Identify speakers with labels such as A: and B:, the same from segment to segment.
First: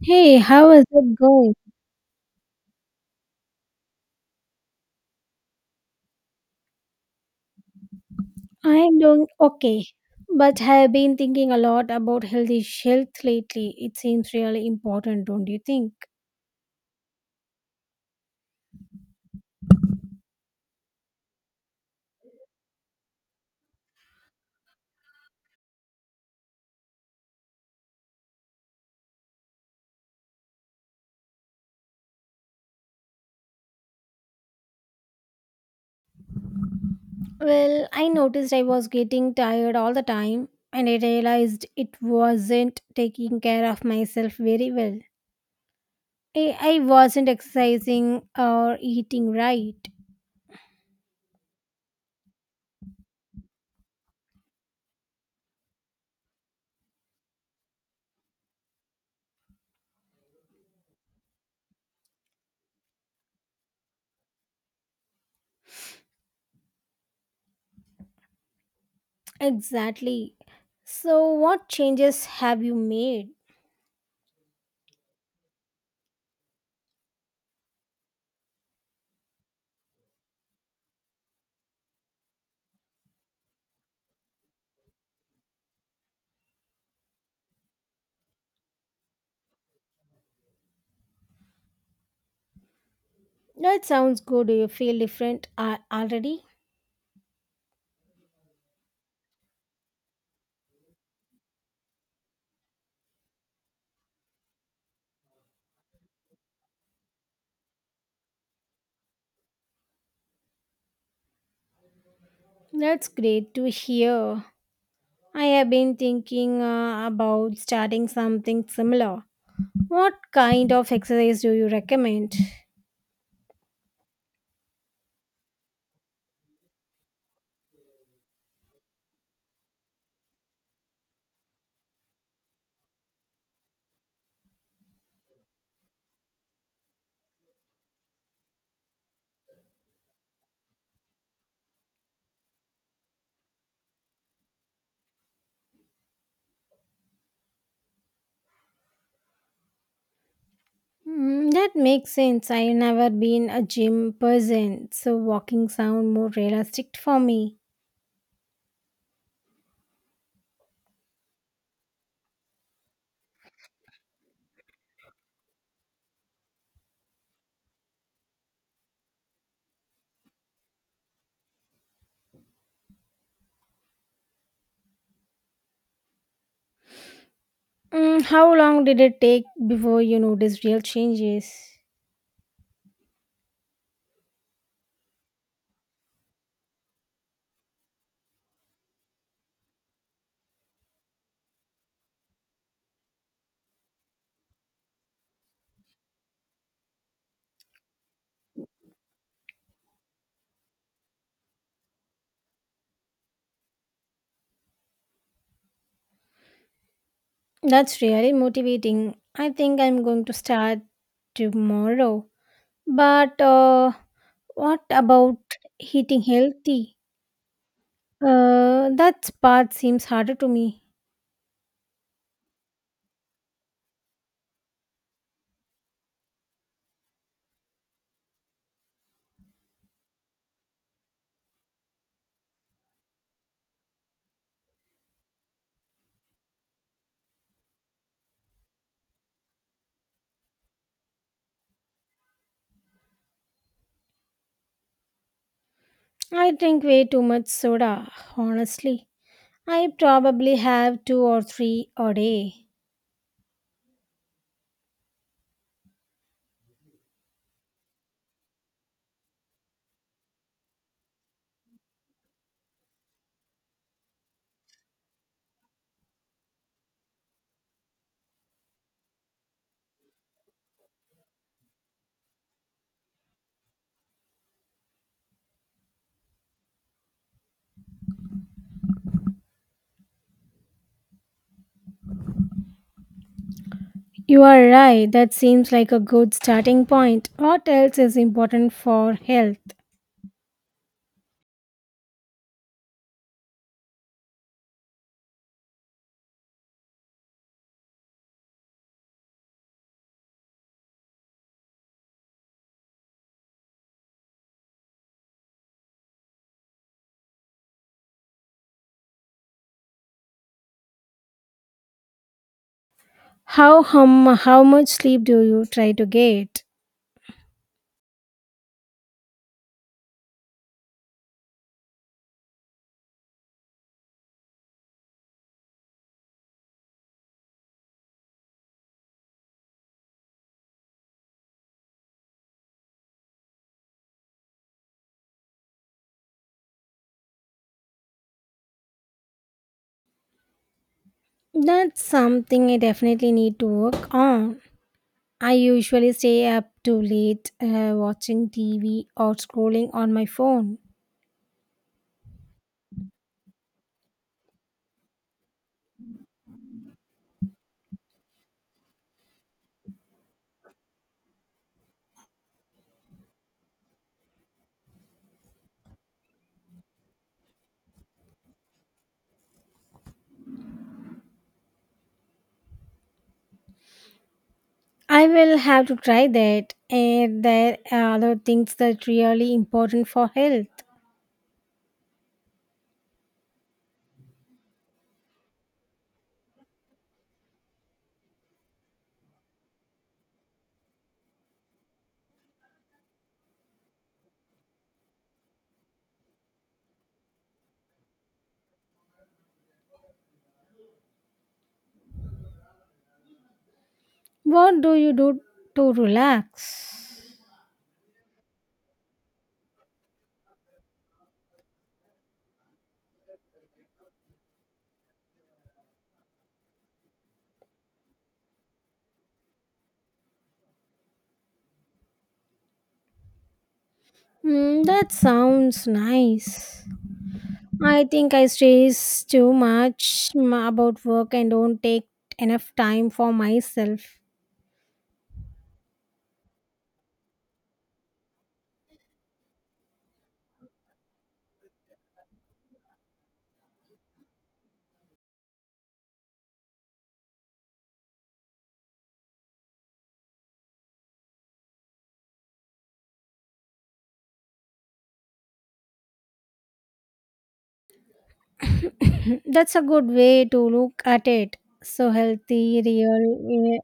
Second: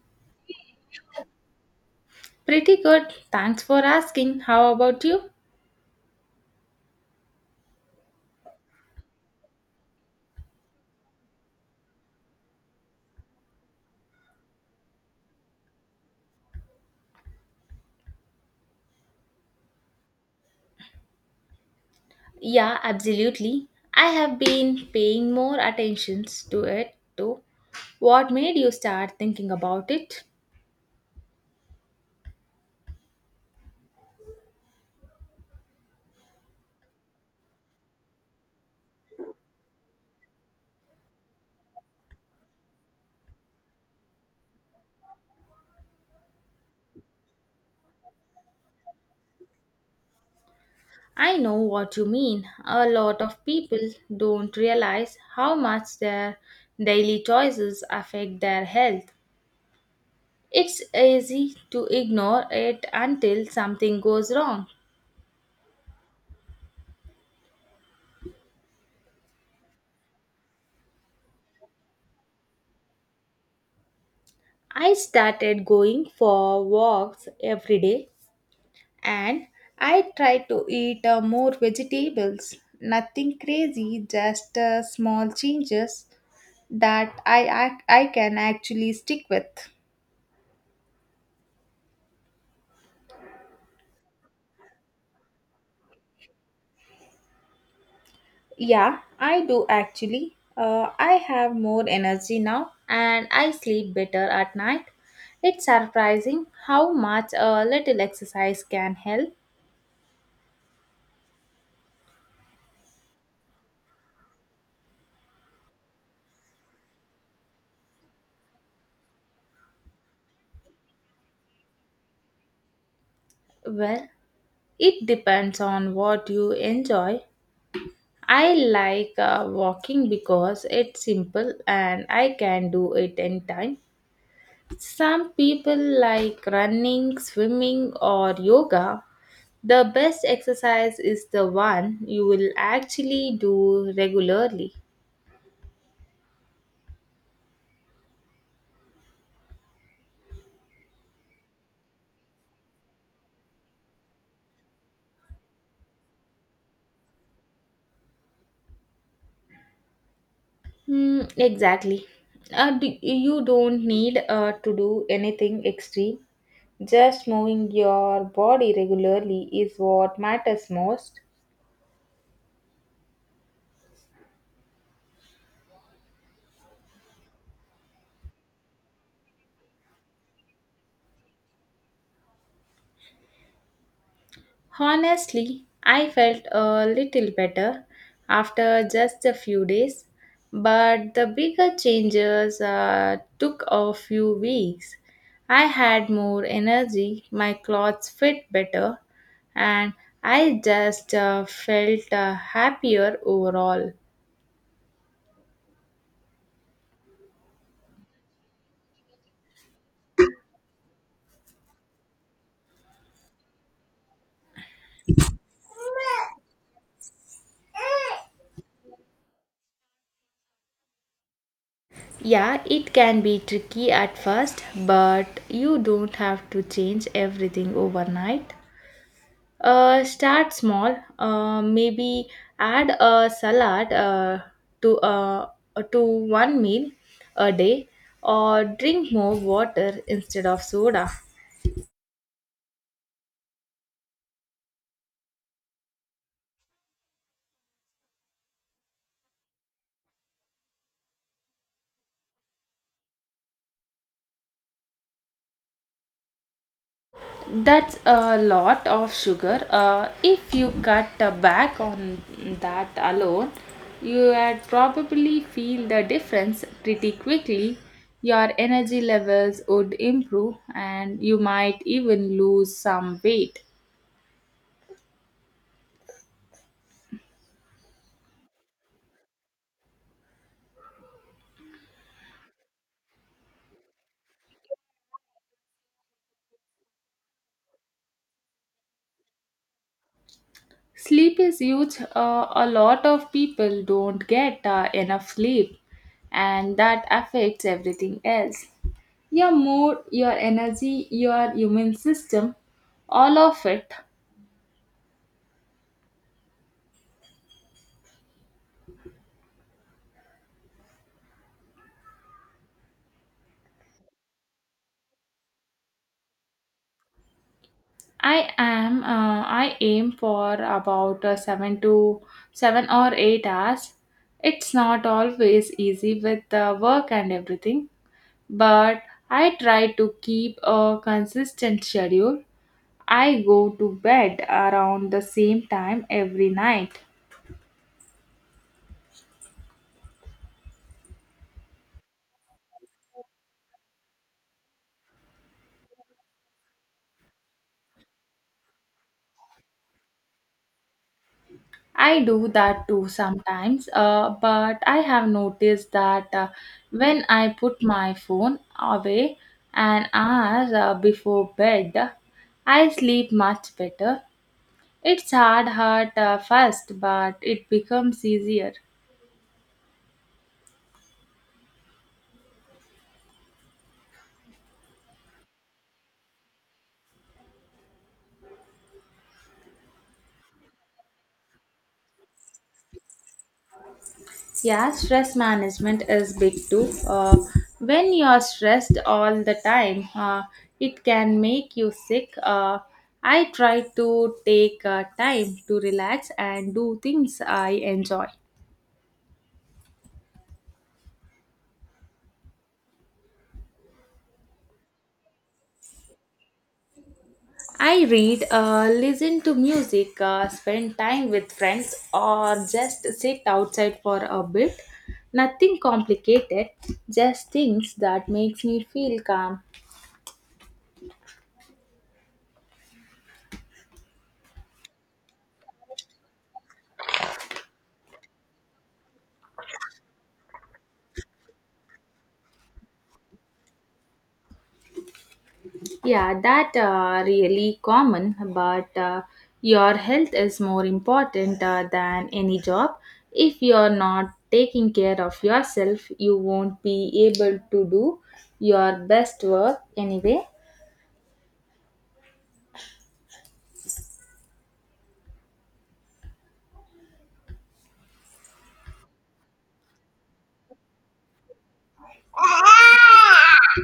A: Hey, how is it going?
B: Pretty good. Thanks for asking. How about you?
A: I'm doing okay, but have been thinking a lot about healthy health lately. It seems really important, don't you think?
B: Yeah, absolutely. I have been paying more attentions to it too. What made you start thinking about it?
A: Well, I noticed I was getting tired all the time, and I realized it wasn't taking care of myself very well. I wasn't exercising or eating right.
B: I know what you mean. A lot of people don't realize how much their daily choices affect their health. It's easy to ignore it until something goes wrong.
A: Exactly. So, what changes have you made?
B: I started going for walks every day and I try to eat more vegetables. Nothing crazy, just small changes that I can actually stick with.
A: That sounds good. Do you feel different already?
B: Yeah, I do actually. I have more energy now and I sleep better at night. It's surprising how much a little exercise can help.
A: That's great to hear. I have been thinking about starting something similar. What kind of exercise do you recommend?
B: Well, it depends on what you enjoy. I like walking because it's simple and I can do it anytime. Some people like running, swimming, or yoga. The best exercise is the one you will actually do regularly.
A: Mm, that makes sense. I've never been a gym person, so walking sound more realistic for me.
B: Exactly. You don't need to do anything extreme. Just moving your body regularly is what matters most.
A: Mm, how long did it take before you noticed real changes?
B: Honestly, I felt a little better after just a few days, but the bigger changes took a few weeks. I had more energy, my clothes fit better, and I just felt happier overall.
A: That's really motivating. I think I'm going to start tomorrow. But What about eating healthy? That part seems harder to me.
B: Yeah, it can be tricky at first, but you don't have to change everything overnight. Start small. Maybe add a salad to uh, to one meal a day, or drink more water instead of soda.
A: I drink way too much soda, honestly. I probably have two or three a day.
B: That's a lot of sugar. If you cut back on that alone, you would probably feel the difference pretty quickly. Your energy levels would improve, and you might even lose some weight.
A: You are right, that seems like a good starting point. What else is important for health?
B: Sleep is huge. A lot of people don't get enough sleep, and that affects everything else. Your mood, your energy, your human system, all of it.
A: How much sleep do you try to get?
B: I am. I aim for about 7 to 7 or 8 hours. It's not always easy with work and everything, but I try to keep a consistent schedule. I go to bed around the same time every night.
A: That's something I definitely need to work on. I usually stay up too late watching TV or scrolling on my phone.
B: I do that too sometimes, but I have noticed that when I put my phone away an hour before bed, I sleep much better. It's hard first, but it becomes easier.
A: I will have to try that. And there are other things that really important for health.
B: Yeah, stress management is big too. When you're stressed all the time, it can make you sick. I try to take time to relax and do things I enjoy.
A: What do you do to relax?
B: I read, listen to music, spend time with friends, or just sit outside for a bit. Nothing complicated, just things that makes me feel calm.
A: Mm, that sounds nice. I think I stress too much about work and don't take enough time for myself.
B: Yeah, that really common, but your health is more important than any job. If you're not taking care of yourself, you won't be able to do your best work anyway.
A: That's a good way to look at it. So healthy,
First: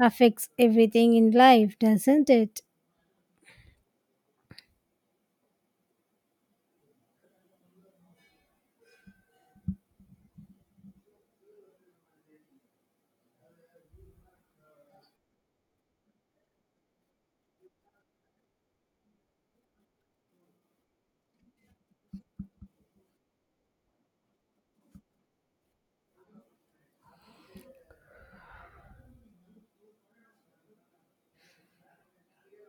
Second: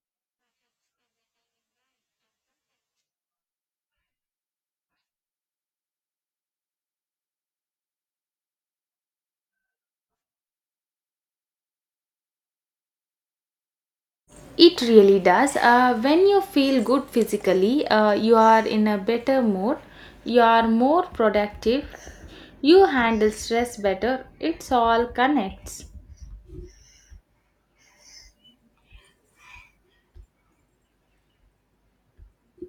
A: affects everything in life, doesn't it?
B: It really does. When you feel good physically, you are in a better mood, you are more productive, you handle stress better. It's all connects.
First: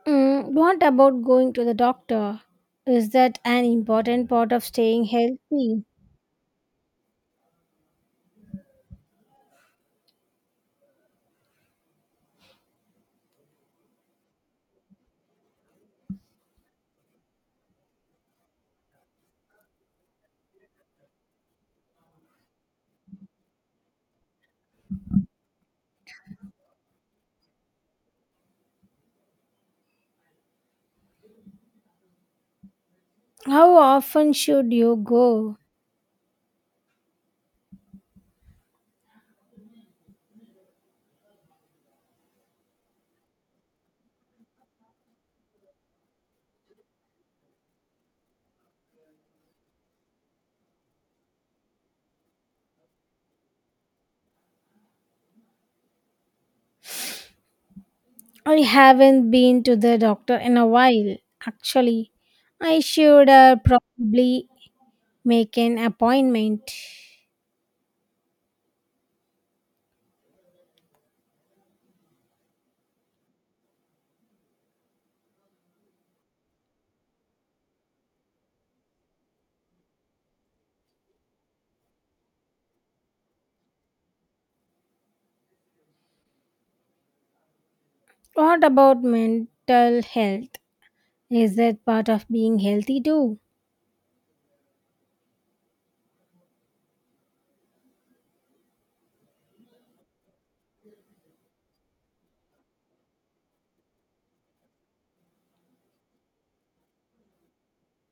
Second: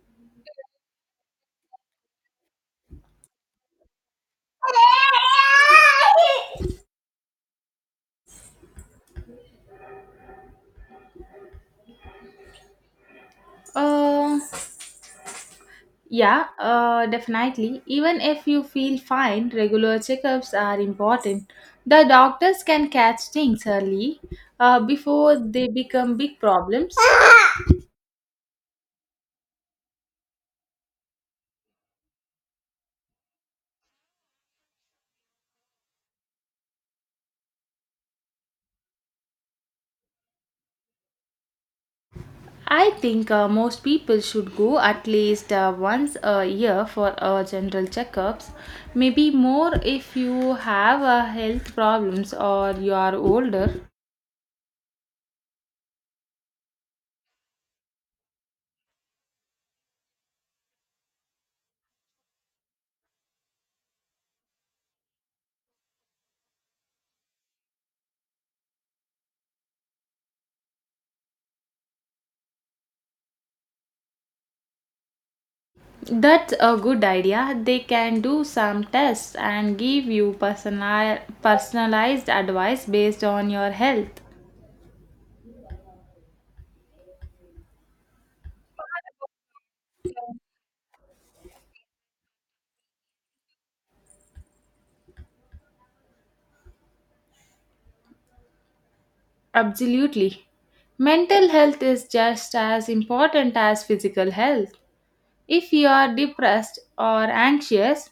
A: Mm, what about going to the doctor? Is that an important part of staying healthy?
B: Uh, Yeah, definitely. Even if you feel fine, regular checkups are important. The doctors can catch things early before they become big problems.
A: How often should you go?
B: I think most people should go at least once a year for general checkups. Maybe more if you have health problems or you are older.
A: I haven't been to the doctor in a while, actually. I should probably make an appointment.
B: That's a good idea. They can do some tests and give you personalized advice based on your health.
A: What about mental health? Is that part of being healthy too?
B: Absolutely. Mental health is just as important as physical health. If you are depressed or anxious,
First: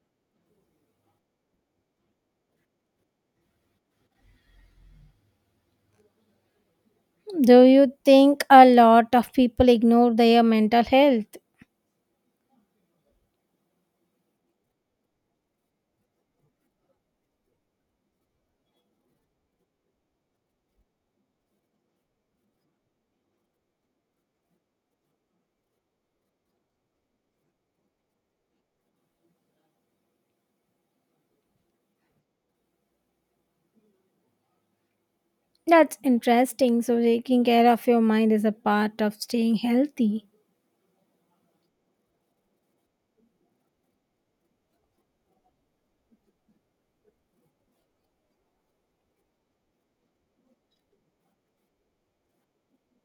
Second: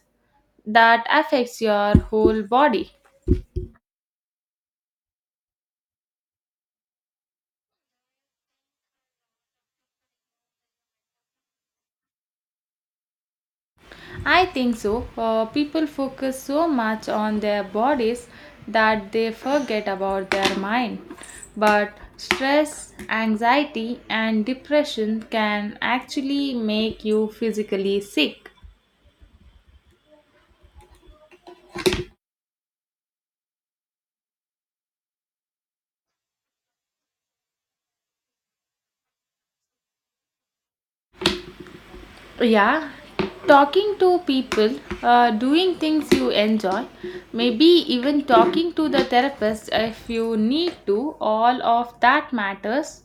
B: that affects your whole body.
A: Do you think a lot of people ignore their mental health?
B: I think so. People focus so much on their bodies that they forget about their mind. But stress, anxiety, and depression can actually make you physically sick.
A: That's interesting. So, taking care of your mind is a part of staying healthy.
B: Yeah, talking to people, doing things you enjoy, maybe even talking to the therapist if you need to, all of that matters.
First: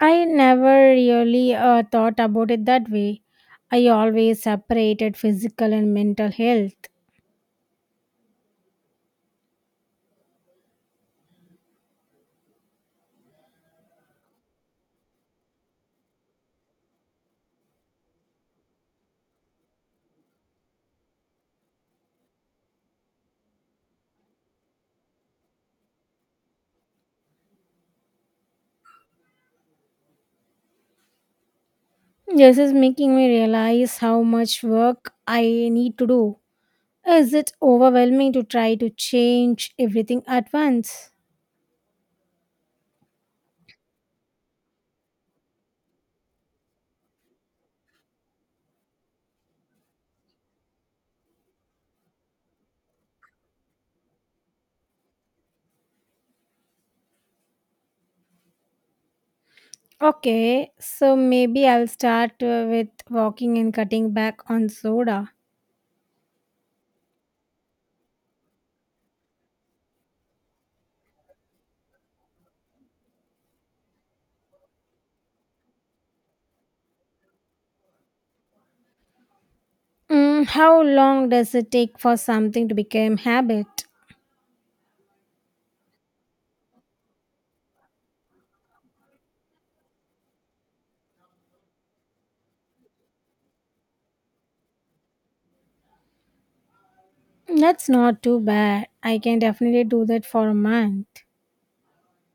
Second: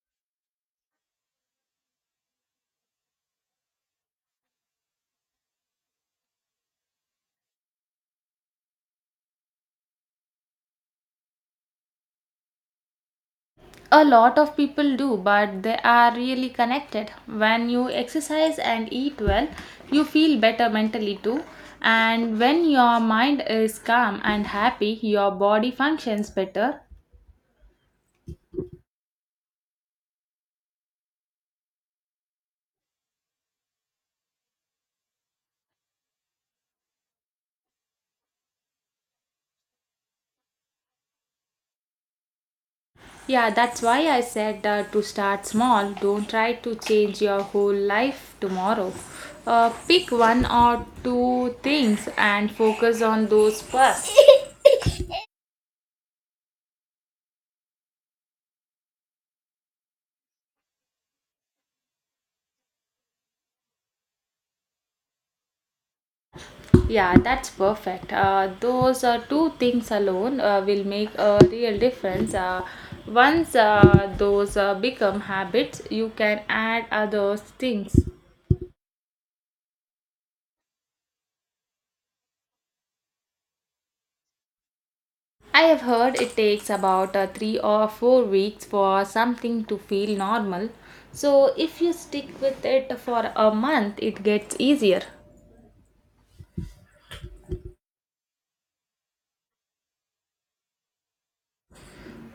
A: I never really thought about it that way. I always separated physical and mental health.
B: A lot of people do, but they are really connected. When you exercise and eat well, you feel better mentally too. And when your mind is calm and happy, your body functions better.
A: This is making me realize how much work I need to do. Is it overwhelming to try to change everything at once?
B: Yeah, that's why I said to start small. Don't try to change your whole life tomorrow. Pick one or two things and focus on those first.
A: Okay, so maybe I'll start with walking and cutting back on soda.
B: Yeah, that's perfect. Those two things alone will make a real difference. Once those become habits, you can add other things.
A: Mm, how long does it take for something to become habit?
B: I have heard it takes about 3 or 4 weeks for something to feel normal. So, if you stick with it for a month, it gets easier.
A: That's not too bad. I can definitely do that for a month.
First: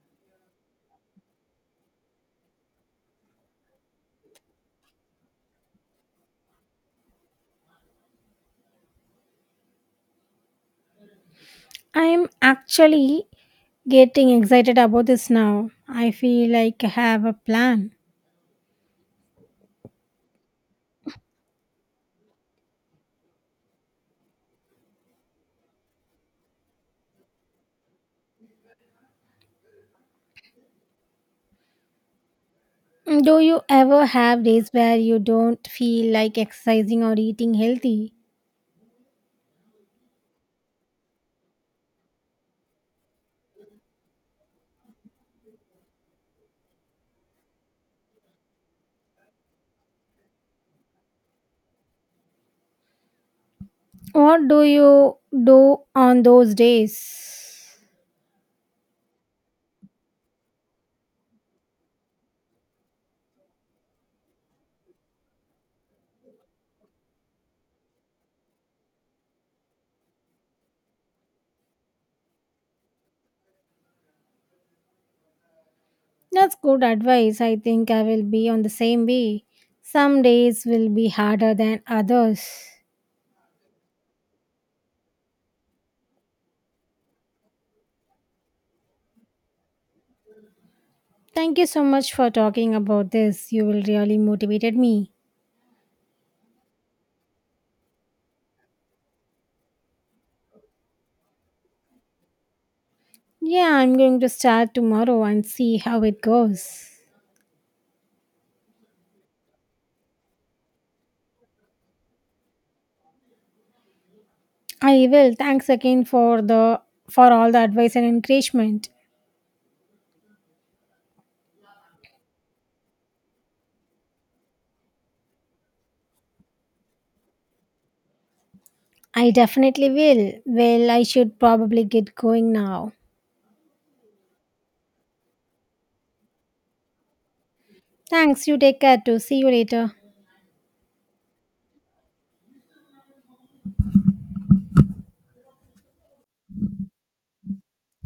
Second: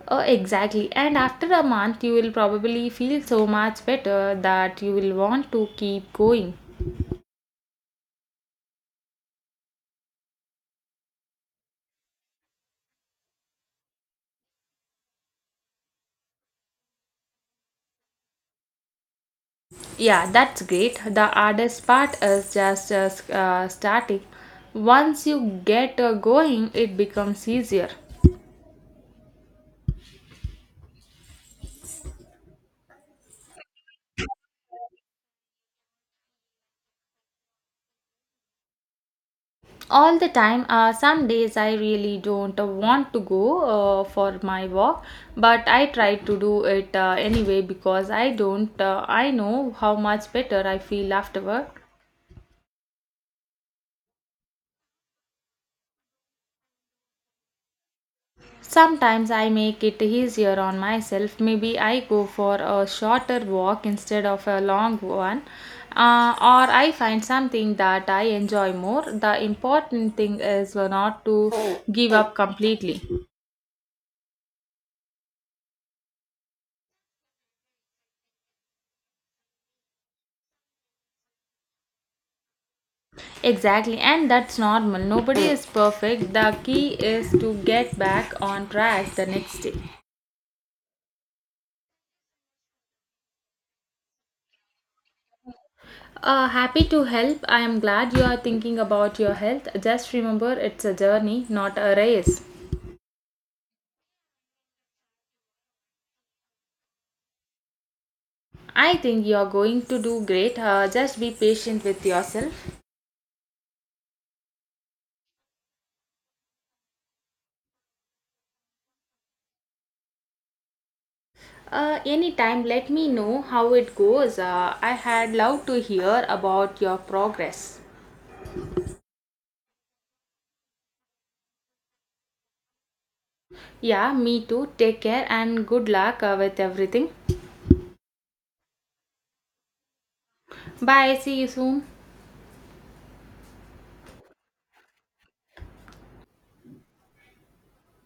B: Oh, exactly. And after a month, you will probably feel so much better that you will want to keep going.
A: I'm actually getting excited about this now. I feel like I have a plan.
B: Yeah, that's great. The hardest part is just starting. Once you get going, it becomes easier.
A: Do you ever have days where you don't feel like exercising or eating healthy?
B: All the time, some days I really don't want to go for my walk, but I try to do it anyway because I don't, I know how much better I feel afterward.
A: What do you do on those days?
B: Sometimes I make it easier on myself. Maybe I go for a shorter walk instead of a long one, or I find something that I enjoy more. The important thing is not to give up completely.
A: That's good advice. I think I will be on the same way. Some days will be harder than others.
B: Exactly, and that's normal. Nobody is perfect. The key is to get back on track the next day.
A: Thank you so much for talking about this. You will really motivated me.
B: Happy to help. I am glad you are thinking about your health. Just remember it's a journey, not a race.
A: Yeah, I'm going to start tomorrow and see how it goes.
B: I think you're going to do great. Just be patient with yourself.
A: I will. Thanks again for the for all the advice and encouragement.
B: Anytime, let me know how it goes. I had loved to hear about your progress.
A: I definitely will. Well, I should probably get going now.
B: Yeah, me too. Take care and good luck with everything.
A: Thanks. You take care too. See you later.
B: Bye. See you soon.